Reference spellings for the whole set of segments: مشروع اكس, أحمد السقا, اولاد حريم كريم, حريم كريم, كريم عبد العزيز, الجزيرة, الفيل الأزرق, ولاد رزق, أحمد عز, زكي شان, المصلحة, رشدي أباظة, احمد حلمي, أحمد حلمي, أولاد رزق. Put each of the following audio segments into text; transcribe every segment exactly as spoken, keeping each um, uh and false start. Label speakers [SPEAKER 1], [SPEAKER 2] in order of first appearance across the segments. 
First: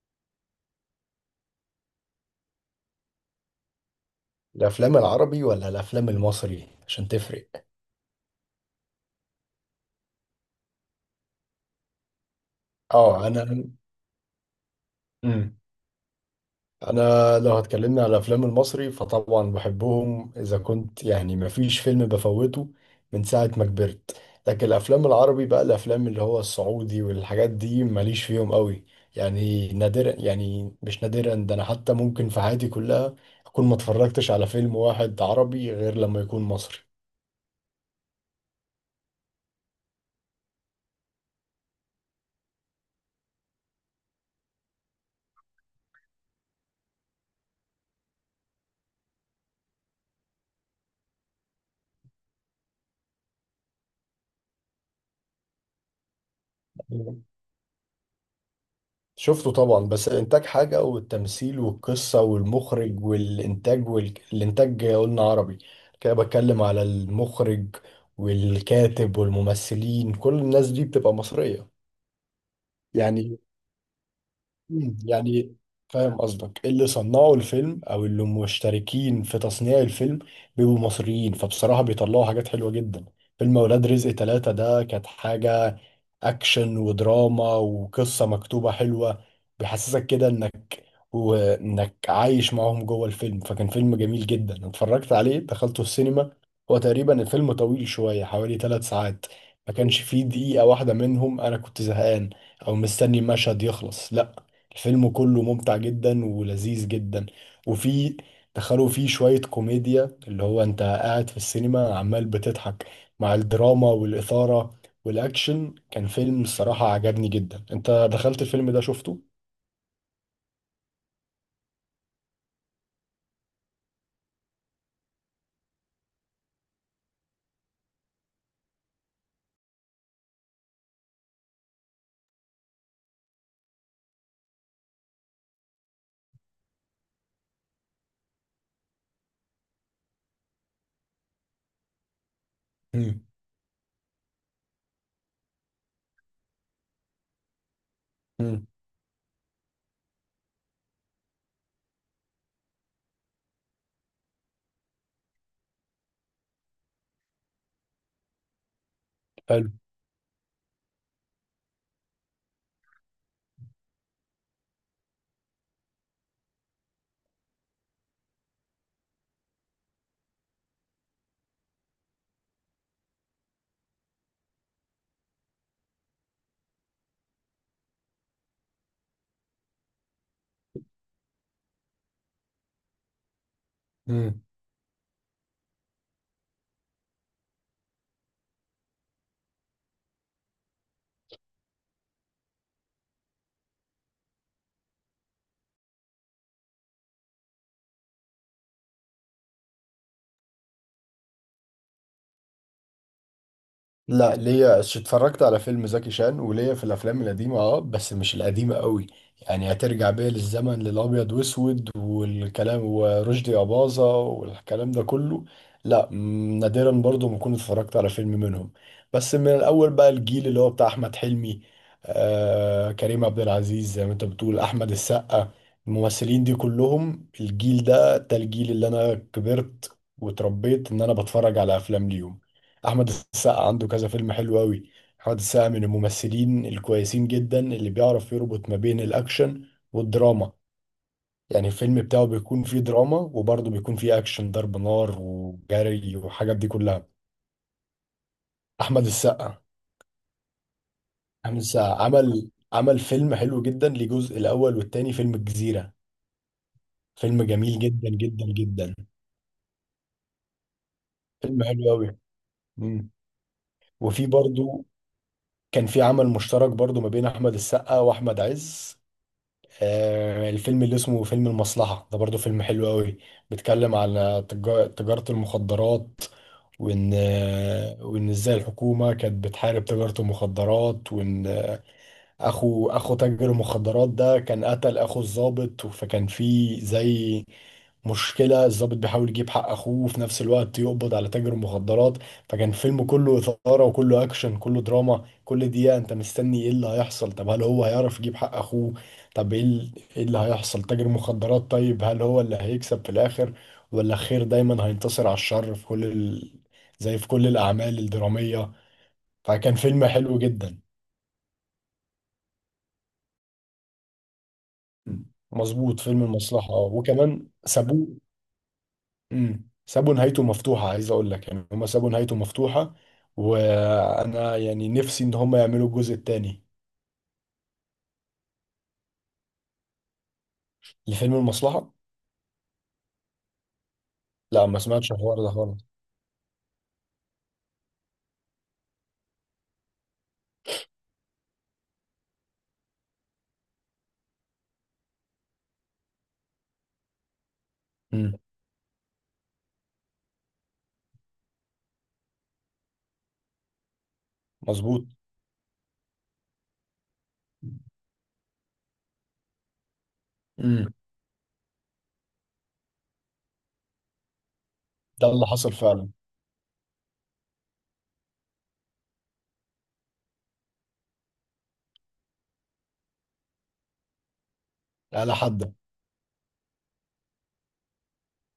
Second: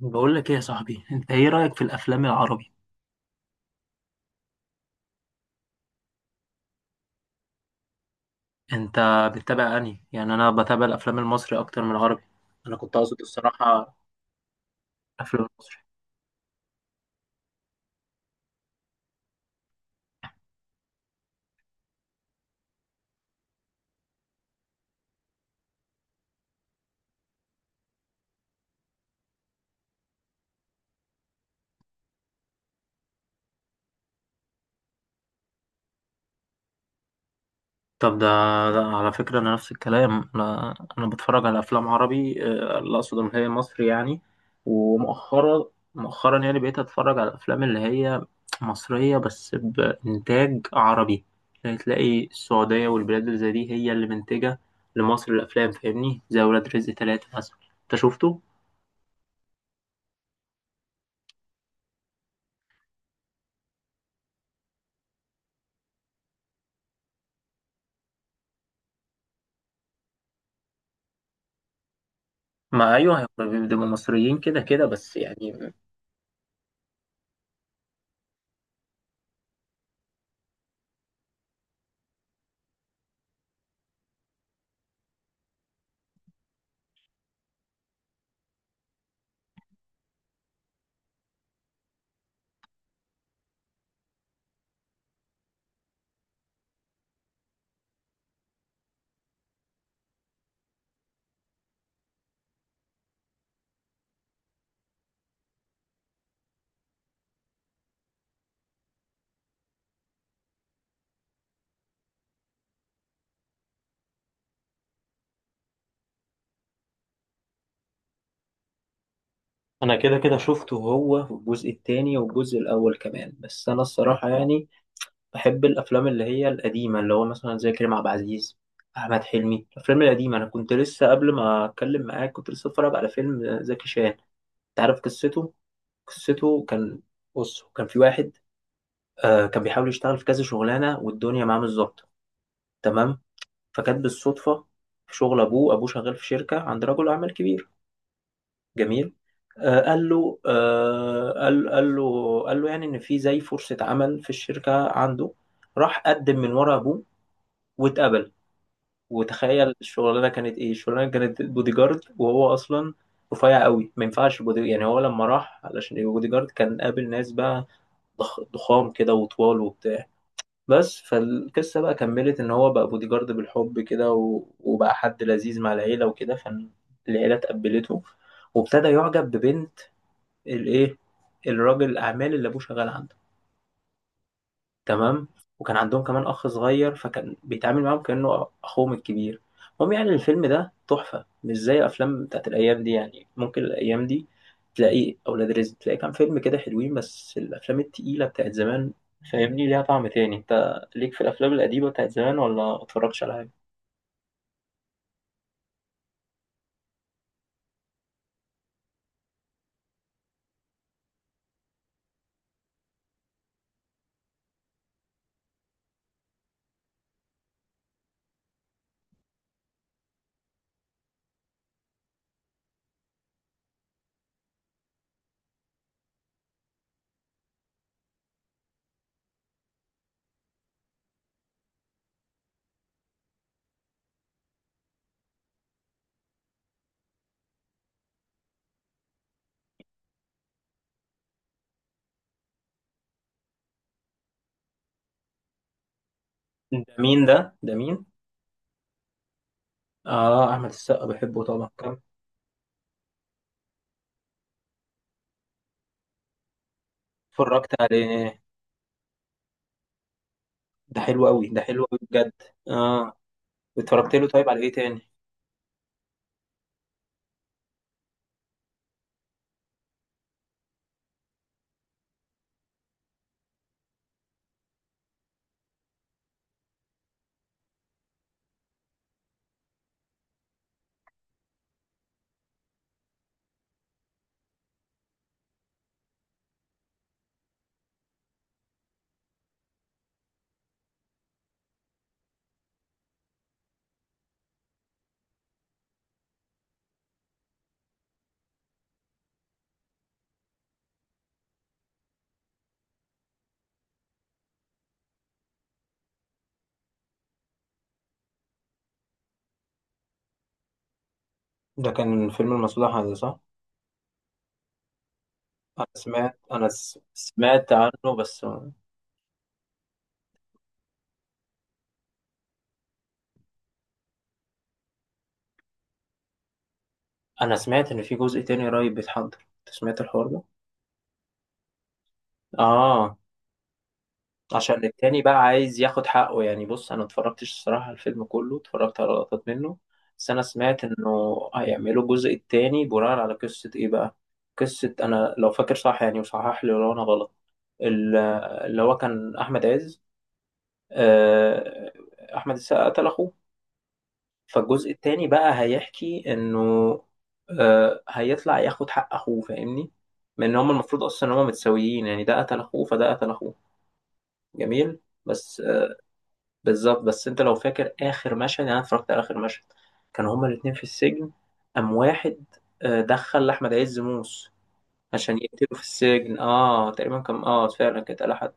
[SPEAKER 1] بقول لك ايه يا صاحبي؟ انت ايه رأيك في الافلام العربي؟
[SPEAKER 2] الافلام العربي ولا الافلام المصري عشان تفرق؟
[SPEAKER 1] انت بتتابع انهي؟ يعني انا بتابع الافلام المصري اكتر من العربي. انا كنت اقصد
[SPEAKER 2] اه. انا
[SPEAKER 1] الصراحة افلام
[SPEAKER 2] امم
[SPEAKER 1] المصري.
[SPEAKER 2] انا لو هتكلمنا على الافلام المصري فطبعا بحبهم، اذا كنت يعني ما فيش فيلم بفوته من ساعة ما كبرت. لكن الافلام العربي بقى الافلام اللي هو السعودي والحاجات دي ماليش فيهم قوي. يعني نادرا، يعني مش نادرا ده، انا حتى ممكن في حياتي كلها اكون ما اتفرجتش على فيلم واحد عربي غير لما يكون مصري.
[SPEAKER 1] طب ده، ده على فكرة انا نفس الكلام. انا انا بتفرج على افلام عربي، آه، اللي اقصد ان هي مصري يعني. ومؤخرا، مؤخرا يعني بقيت اتفرج على الافلام اللي هي مصرية بس بانتاج عربي. يعني تلاقي السعودية والبلاد اللي زي دي هي اللي منتجة لمصر الافلام. فاهمني؟ زي ولاد رزق ثلاثة مثلا. انت شفته؟
[SPEAKER 2] شفته طبعا، بس الانتاج حاجة والتمثيل والقصة والمخرج والانتاج والانتاج قلنا عربي. كده بتكلم على المخرج والكاتب والممثلين، كل الناس دي بتبقى مصرية.
[SPEAKER 1] ما ايوه
[SPEAKER 2] يعني
[SPEAKER 1] هم بيبقوا مصريين كده كده
[SPEAKER 2] مم.
[SPEAKER 1] بس
[SPEAKER 2] يعني
[SPEAKER 1] يعني.
[SPEAKER 2] فاهم قصدك، اللي صنعوا الفيلم او اللي مشتركين في تصنيع الفيلم بيبقوا مصريين، فبصراحة بيطلعوا حاجات حلوة جدا. فيلم اولاد رزق ثلاثة ده كانت حاجة، اكشن ودراما وقصة مكتوبة حلوة، بيحسسك كده انك وانك عايش معاهم جوه الفيلم، فكان فيلم جميل جدا. أنا اتفرجت عليه، دخلته السينما. هو تقريبا الفيلم طويل شوية، حوالي ثلاث ساعات، ما كانش فيه دقيقة واحدة منهم انا كنت زهقان او مستني المشهد يخلص، لا، الفيلم كله ممتع جدا ولذيذ جدا. وفي دخلوا فيه شوية كوميديا، اللي هو انت قاعد في السينما عمال بتضحك مع الدراما والإثارة والأكشن. كان فيلم، الصراحة، عجبني جدا. انت دخلت الفيلم ده، شفته؟
[SPEAKER 1] انا كده كده شفته هو في الجزء التاني والجزء الاول كمان. بس انا الصراحه يعني بحب الافلام اللي هي القديمه، اللي هو مثلا زي كريم عبد العزيز، احمد حلمي، الافلام القديمه. انا كنت لسه قبل ما اتكلم معاك كنت لسه اتفرج على فيلم زكي شان. انت عارف قصته؟ قصته كان، بص كان في واحد، آه كان بيحاول يشتغل في كذا شغلانه والدنيا معاه مش ظابطه،
[SPEAKER 2] مم.
[SPEAKER 1] تمام؟ فكانت بالصدفه في شغل ابوه، ابوه شغال في شركه عند رجل اعمال كبير.
[SPEAKER 2] مم.
[SPEAKER 1] جميل. آه، قال له آه، قال قال له قال له يعني ان في زي فرصة عمل في الشركة عنده. راح قدم من ورا ابوه واتقبل.
[SPEAKER 2] حلو.
[SPEAKER 1] وتخيل الشغلانة كانت ايه! الشغلانة كانت بودي جارد وهو اصلا رفيع قوي، ما ينفعش بودي. يعني هو لما راح علشان يبقى بودي جارد كان قابل ناس بقى ضخ- ضخام كده وطوال وبتاع. بس فالقصة بقى كملت ان هو بقى بودي جارد بالحب كده، و- وبقى حد لذيذ مع العيلة وكده. فالعيلة تقبلته، وابتدى يعجب ببنت الايه، الراجل الاعمال اللي ابوه شغال عنده.
[SPEAKER 2] مم.
[SPEAKER 1] تمام. وكان عندهم كمان اخ صغير، فكان بيتعامل معاهم كانه اخوهم الكبير. المهم يعني الفيلم ده تحفه، مش زي افلام بتاعت الايام دي. يعني ممكن الايام دي تلاقي اولاد رزق، تلاقي كام فيلم كده حلوين، بس الافلام التقيله بتاعت زمان فاهمني ليها طعم تاني. انت ليك في الافلام القديمه بتاعت زمان ولا ما اتفرجتش على حاجه؟
[SPEAKER 2] لا، ليا ش- اتفرجت على فيلم زكي شان، وليا في الافلام القديمه، اه، بس مش القديمه قوي، يعني هترجع بيا للزمن للابيض واسود والكلام ورشدي اباظه والكلام ده كله، لا م- نادرا برضو ما كنت اتفرجت على فيلم منهم. بس من الاول بقى الجيل اللي هو بتاع احمد حلمي، آه، كريم عبد العزيز، زي ما انت بتقول، احمد السقا. الممثلين دي كلهم الجيل ده، ده الجيل اللي انا كبرت وتربيت ان انا بتفرج على افلام ليهم. احمد السقا عنده كذا فيلم حلو قوي. احمد السقا من الممثلين الكويسين جدا اللي بيعرف يربط ما بين الاكشن والدراما، يعني الفيلم بتاعه بيكون فيه دراما وبرضه بيكون فيه اكشن ضرب نار وجري وحاجات دي
[SPEAKER 1] ده
[SPEAKER 2] كلها.
[SPEAKER 1] مين ده ده مين؟
[SPEAKER 2] احمد السقا.
[SPEAKER 1] اه، احمد السقا، بحبه
[SPEAKER 2] احمد
[SPEAKER 1] طبعا كم.
[SPEAKER 2] السقا عمل عمل فيلم حلو جدا لجزء الاول والتاني، فيلم الجزيرة، فيلم
[SPEAKER 1] اتفرجت
[SPEAKER 2] جميل جدا
[SPEAKER 1] عليه.
[SPEAKER 2] جدا جدا.
[SPEAKER 1] ده حلو قوي، ده
[SPEAKER 2] فيلم
[SPEAKER 1] حلو
[SPEAKER 2] حلو
[SPEAKER 1] قوي
[SPEAKER 2] قوي.
[SPEAKER 1] بجد. اه اتفرجت
[SPEAKER 2] وفي
[SPEAKER 1] له. طيب على ايه
[SPEAKER 2] برضه
[SPEAKER 1] تاني؟
[SPEAKER 2] كان في عمل مشترك برضه ما بين احمد السقا واحمد عز. آه، الفيلم اللي اسمه فيلم المصلحة ده برضو فيلم حلو قوي. بيتكلم على تجا- تجارة المخدرات، وإن آه، وإن إزاي الحكومة كانت بتحارب تجارة المخدرات، وإن اخو اخو تاجر المخدرات ده كان قتل اخو الضابط، فكان في زي مشكلة. الضابط بيحاول يجيب حق اخوه وفي نفس الوقت يقبض على تاجر المخدرات. فكان الفيلم كله إثارة وكله اكشن كله دراما، كل دقيقة انت مستني ايه اللي هيحصل. طب هل هو هيعرف يجيب حق اخوه؟ طب ايه ال- إيه اللي هيحصل تاجر المخدرات؟ طيب هل هو اللي هيكسب في الاخر ولا الخير دايما هينتصر على الشر في كل ال... زي في كل الاعمال الدرامية؟ فكان فيلم حلو جدا.
[SPEAKER 1] ده كان فيلم المصلحة ده، صح؟
[SPEAKER 2] مم.
[SPEAKER 1] انا
[SPEAKER 2] مظبوط، فيلم
[SPEAKER 1] سمعت، انا
[SPEAKER 2] المصلحة، اه،
[SPEAKER 1] س-
[SPEAKER 2] وكمان
[SPEAKER 1] سمعت
[SPEAKER 2] سابوه.
[SPEAKER 1] عنه بس.
[SPEAKER 2] مم. سابوا نهايته مفتوحة، عايز أقول لك يعني هما سابوا نهايته مفتوحة، وأنا يعني نفسي إن هما يعملوا الجزء التاني
[SPEAKER 1] انا سمعت ان في جزء تاني قريب بيتحضر. انت سمعت الحوار ده؟
[SPEAKER 2] لفيلم المصلحة.
[SPEAKER 1] اه.
[SPEAKER 2] لا، ما
[SPEAKER 1] عشان
[SPEAKER 2] سمعتش
[SPEAKER 1] التاني بقى
[SPEAKER 2] الحوار ده
[SPEAKER 1] عايز
[SPEAKER 2] خالص.
[SPEAKER 1] ياخد حقه يعني. بص انا اتفرجتش الصراحة على الفيلم كله، اتفرجت على لقطات منه بس. انا سمعت انه هيعملوا الجزء التاني بناء على قصة ايه بقى؟ قصة انا لو فاكر صح يعني، وصحح لي لو انا غلط. ال-
[SPEAKER 2] مم.
[SPEAKER 1] اللي هو كان احمد عز، آه، احمد السقا قتل اخوه. فالجزء
[SPEAKER 2] مظبوط.
[SPEAKER 1] التاني بقى هيحكي انه آه، هيطلع ياخد حق اخوه فاهمني. من ان هما
[SPEAKER 2] مم.
[SPEAKER 1] المفروض اصلا ان هما متساويين يعني، ده قتل اخوه فده قتل اخوه. جميل.
[SPEAKER 2] ده اللي
[SPEAKER 1] بس
[SPEAKER 2] حصل
[SPEAKER 1] آه،
[SPEAKER 2] فعلا.
[SPEAKER 1] بالظبط. بس انت لو فاكر اخر مشهد يعني، انا اتفرجت على اخر مشهد. كانوا هما الاتنين في السجن. قام واحد آه، دخل لاحمد عز موس
[SPEAKER 2] على
[SPEAKER 1] عشان يقتله
[SPEAKER 2] حد.
[SPEAKER 1] في السجن. اه تقريبا كان، اه فعلا كانت، قال حد.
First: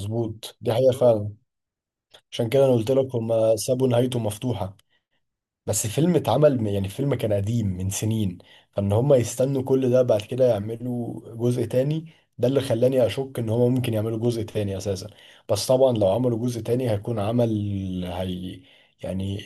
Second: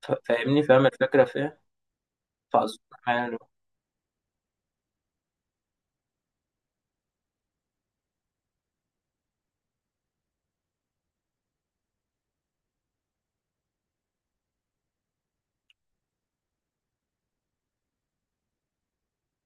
[SPEAKER 1] ف- فاهمني
[SPEAKER 2] دي
[SPEAKER 1] فاهم
[SPEAKER 2] حقيقة
[SPEAKER 1] الفكره
[SPEAKER 2] فعلا.
[SPEAKER 1] في ايه.
[SPEAKER 2] عشان كده أنا
[SPEAKER 1] فأظن.
[SPEAKER 2] قلت لك هما سابوا نهايته مفتوحة. بس الفيلم اتعمل، يعني الفيلم كان قديم من سنين، فان هم يستنوا كل ده بعد كده يعملوا جزء تاني، ده اللي خلاني اشك ان هم ممكن يعملوا جزء تاني اساسا. بس طبعا لو عملوا جزء تاني هيكون عمل، هي يعني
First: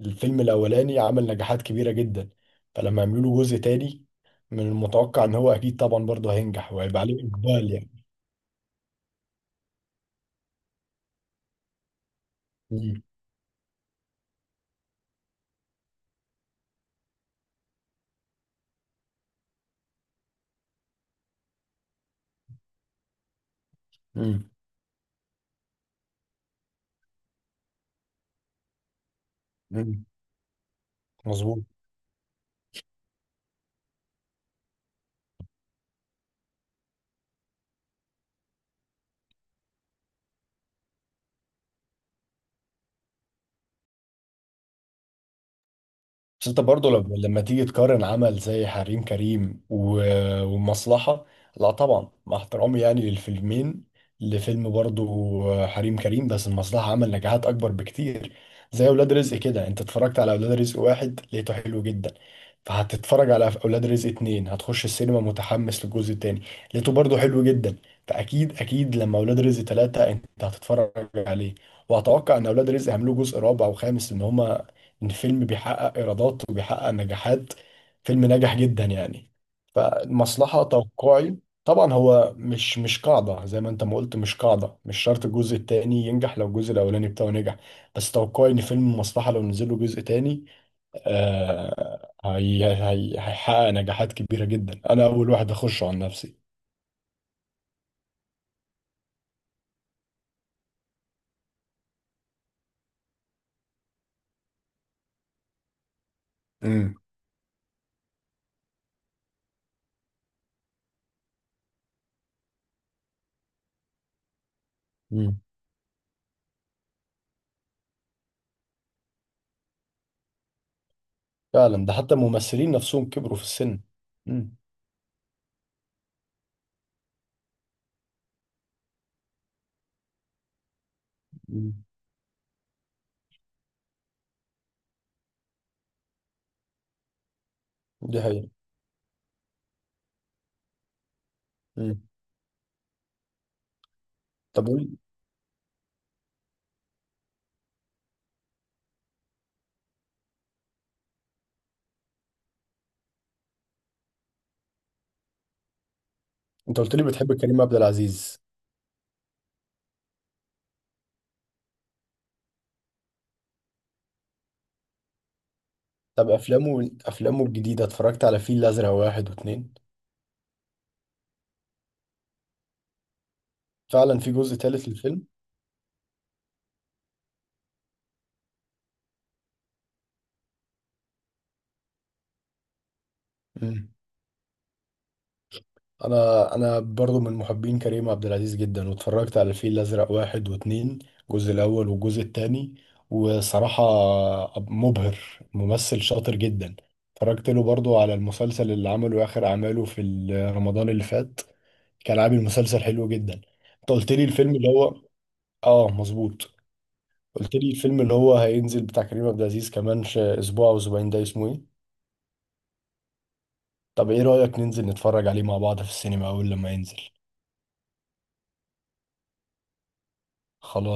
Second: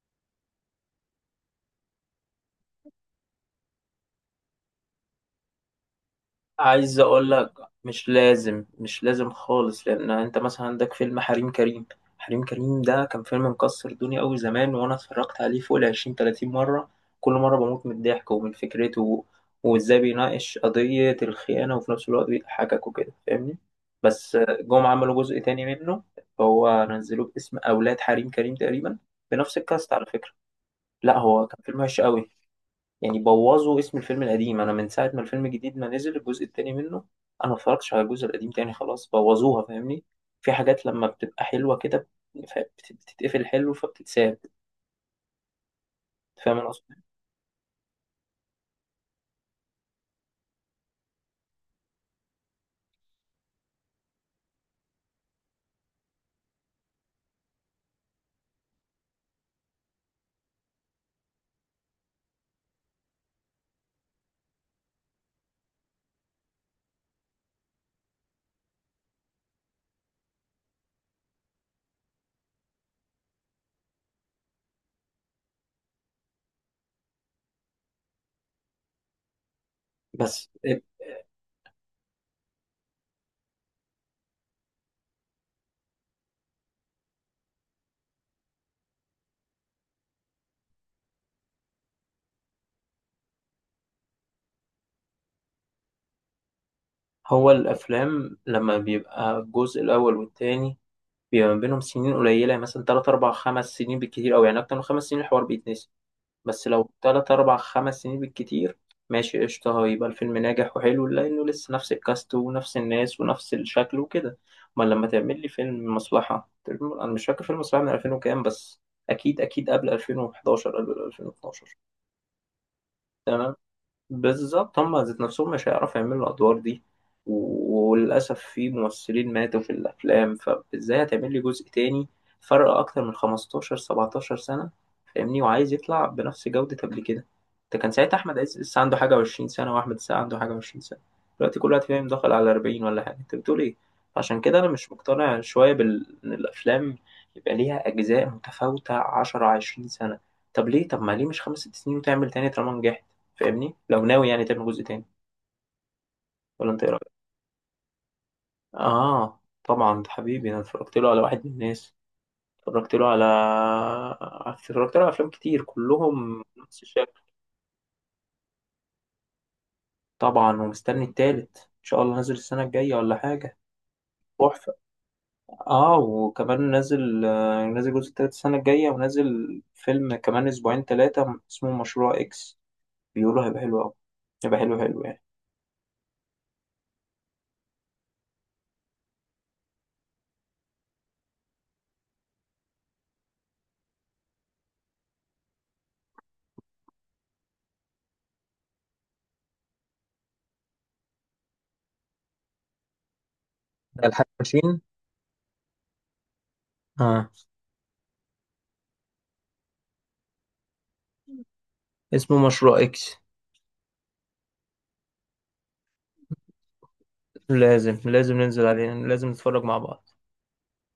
[SPEAKER 2] الفيلم الاولاني عمل نجاحات كبيرة جدا. فلما يعملوا له جزء تاني، من المتوقع ان هو اكيد طبعا برضه هينجح
[SPEAKER 1] عايز
[SPEAKER 2] وهيبقى عليه
[SPEAKER 1] اقول لك،
[SPEAKER 2] اقبال يعني.
[SPEAKER 1] مش لازم مش لازم خالص، لان انت مثلا عندك فيلم حريم كريم. حريم كريم
[SPEAKER 2] مم.
[SPEAKER 1] ده كان فيلم مكسر الدنيا قوي زمان، وانا اتفرجت عليه فوق ال عشرين تلاتين مره. كل مره بموت من الضحك ومن فكرته، و- وازاي بيناقش قضيه الخيانه وفي نفس الوقت بيضحكك وكده فاهمني. بس
[SPEAKER 2] مم.
[SPEAKER 1] جم عملوا جزء تاني منه، هو نزلوه باسم اولاد حريم كريم تقريبا، بنفس الكاست
[SPEAKER 2] مم.
[SPEAKER 1] على فكره. لا هو كان
[SPEAKER 2] مظبوط.
[SPEAKER 1] فيلم وحش قوي. يعني بوظوا اسم الفيلم القديم. انا من ساعه ما الفيلم الجديد ما نزل الجزء التاني منه، انا ما اتفرجتش على الجزء القديم تاني. خلاص بوظوها فاهمني. في حاجات لما بتبقى حلوه كده ف- بت- بتتقفل حلو فبتتساب.
[SPEAKER 2] بس
[SPEAKER 1] فاهم
[SPEAKER 2] انت
[SPEAKER 1] انا
[SPEAKER 2] برضه
[SPEAKER 1] قصدي.
[SPEAKER 2] لما لما تيجي تقارن عمل زي حريم كريم و- والمصلحة. لا طبعا مع احترامي يعني للفيلمين، لفيلم برضه حريم كريم، بس المصلحة عمل نجاحات أكبر بكتير. زي أولاد رزق كده، انت اتفرجت على أولاد رزق واحد لقيته حلو جدا، فهتتفرج على أولاد رزق اتنين هتخش السينما متحمس للجزء التاني، لقيته برضه حلو جدا، فأكيد أكيد لما أولاد رزق تلاتة انت هتتفرج عليه. وأتوقع إن أولاد رزق هيعملوا جزء رابع وخامس، إن هما ان فيلم بيحقق ايرادات وبيحقق نجاحات فيلم ناجح جدا يعني.
[SPEAKER 1] بس
[SPEAKER 2] فالمصلحة توقعي طبعا هو مش مش قاعدة زي ما انت ما قلت، مش قاعدة مش شرط الجزء التاني ينجح لو الجزء الاولاني بتاعه نجح. بس توقعي ان فيلم المصلحة لو نزل له جزء تاني، آه هي هي هيحقق نجاحات كبيرة جدا، انا اول واحد اخشه عن نفسي.
[SPEAKER 1] هو الافلام لما بيبقى الجزء الاول والتاني بيبقى ما بينهم سنين قليله، يعني مثلا ثلاثة أربعة خمس سنين بالكتير قوي. يعني اكتر من خمس سنين الحوار بيتنسي. بس لو
[SPEAKER 2] امم
[SPEAKER 1] تلات أربع خمس سنين بالكتير ماشي قشطة، هيبقى الفيلم ناجح وحلو لأنه لسه نفس الكاست ونفس الناس ونفس الشكل وكده. أمال لما
[SPEAKER 2] مم.
[SPEAKER 1] تعمل لي فيلم مصلحة، فيلم- أنا مش فاكر فيلم مصلحة من ألفين وكام بس. أكيد أكيد قبل ألفين وحداشر قبل ألفين واتناشر.
[SPEAKER 2] فعلا، ده حتى الممثلين نفسهم كبروا في السن. مم.
[SPEAKER 1] بالظبط هم ذات نفسهم مش هيعرفوا يعملوا الأدوار دي. و- وللأسف في ممثلين ماتوا في الأفلام، فإزاي هتعمل لي جزء
[SPEAKER 2] أمم.
[SPEAKER 1] تاني فرق أكتر من خمستاشر سبعتاشر سنة فاهمني، وعايز يطلع بنفس جودة قبل كده؟ ده كان ساعتها
[SPEAKER 2] دي
[SPEAKER 1] أحمد
[SPEAKER 2] حقيقة.
[SPEAKER 1] عز لسه عنده حاجة وعشرين سنة وأحمد السقا عنده حاجة وعشرين سنة. دلوقتي كل واحد
[SPEAKER 2] أمم.
[SPEAKER 1] فيهم داخل على أربعين ولا حاجة، أنت بتقول إيه؟ عشان كده
[SPEAKER 2] طب
[SPEAKER 1] أنا مش
[SPEAKER 2] قول-
[SPEAKER 1] مقتنع شوية بال... إن الأفلام يبقى ليها أجزاء متفاوتة عشر عشرين سنة. طب ليه؟ طب ما ليه مش خمس ست سنين وتعمل تاني طالما نجحت؟ فاهمني لو ناوي يعني تعمل جزء تاني. ولا
[SPEAKER 2] انت
[SPEAKER 1] انت ايه
[SPEAKER 2] قلت لي
[SPEAKER 1] رايك؟
[SPEAKER 2] بتحب كريم عبد العزيز.
[SPEAKER 1] اه طبعا ده حبيبي. انا اتفرجت له على واحد من الناس، اتفرجت له على اتفرجت له على افلام كتير
[SPEAKER 2] طب
[SPEAKER 1] كلهم نفس
[SPEAKER 2] افلامه
[SPEAKER 1] الشكل.
[SPEAKER 2] افلامه الجديده، اتفرجت على فيل الازرق واحد واتنين؟
[SPEAKER 1] طبعا ومستني التالت ان شاء الله نازل السنه الجايه ولا حاجه.
[SPEAKER 2] فعلا في جزء
[SPEAKER 1] تحفه.
[SPEAKER 2] تالت للفيلم.
[SPEAKER 1] اه وكمان نازل، آه، نازل الجزء التالت السنه الجايه، ونازل فيلم كمان اسبوعين ثلاثه اسمه مشروع اكس. بيقولوا هيبقى حلو
[SPEAKER 2] مم.
[SPEAKER 1] قوي. هيبقى حلو حلو يعني.
[SPEAKER 2] انا انا برضو من محبين كريم عبد العزيز جدا، واتفرجت على الفيل الازرق واحد واتنين، الجزء الاول والجزء التاني، وصراحه مبهر، ممثل شاطر جدا. اتفرجت له برضو على المسلسل اللي عمله اخر اعماله في ال- رمضان اللي فات، كان عامل مسلسل حلو جدا. انت
[SPEAKER 1] ده
[SPEAKER 2] قلت لي
[SPEAKER 1] الحاج
[SPEAKER 2] الفيلم اللي
[SPEAKER 1] ماشين.
[SPEAKER 2] هو، اه مظبوط،
[SPEAKER 1] اه
[SPEAKER 2] قلت لي الفيلم اللي هو هينزل بتاع كريم عبد العزيز كمان ش- اسبوع او اسبوعين، ده اسمه ايه؟
[SPEAKER 1] اسمه مشروع اكس.
[SPEAKER 2] طب ايه رأيك ننزل نتفرج عليه مع بعض في السينما اول لما ينزل؟
[SPEAKER 1] لازم لازم ننزل عليه، لازم نتفرج مع بعض.
[SPEAKER 2] خلاص.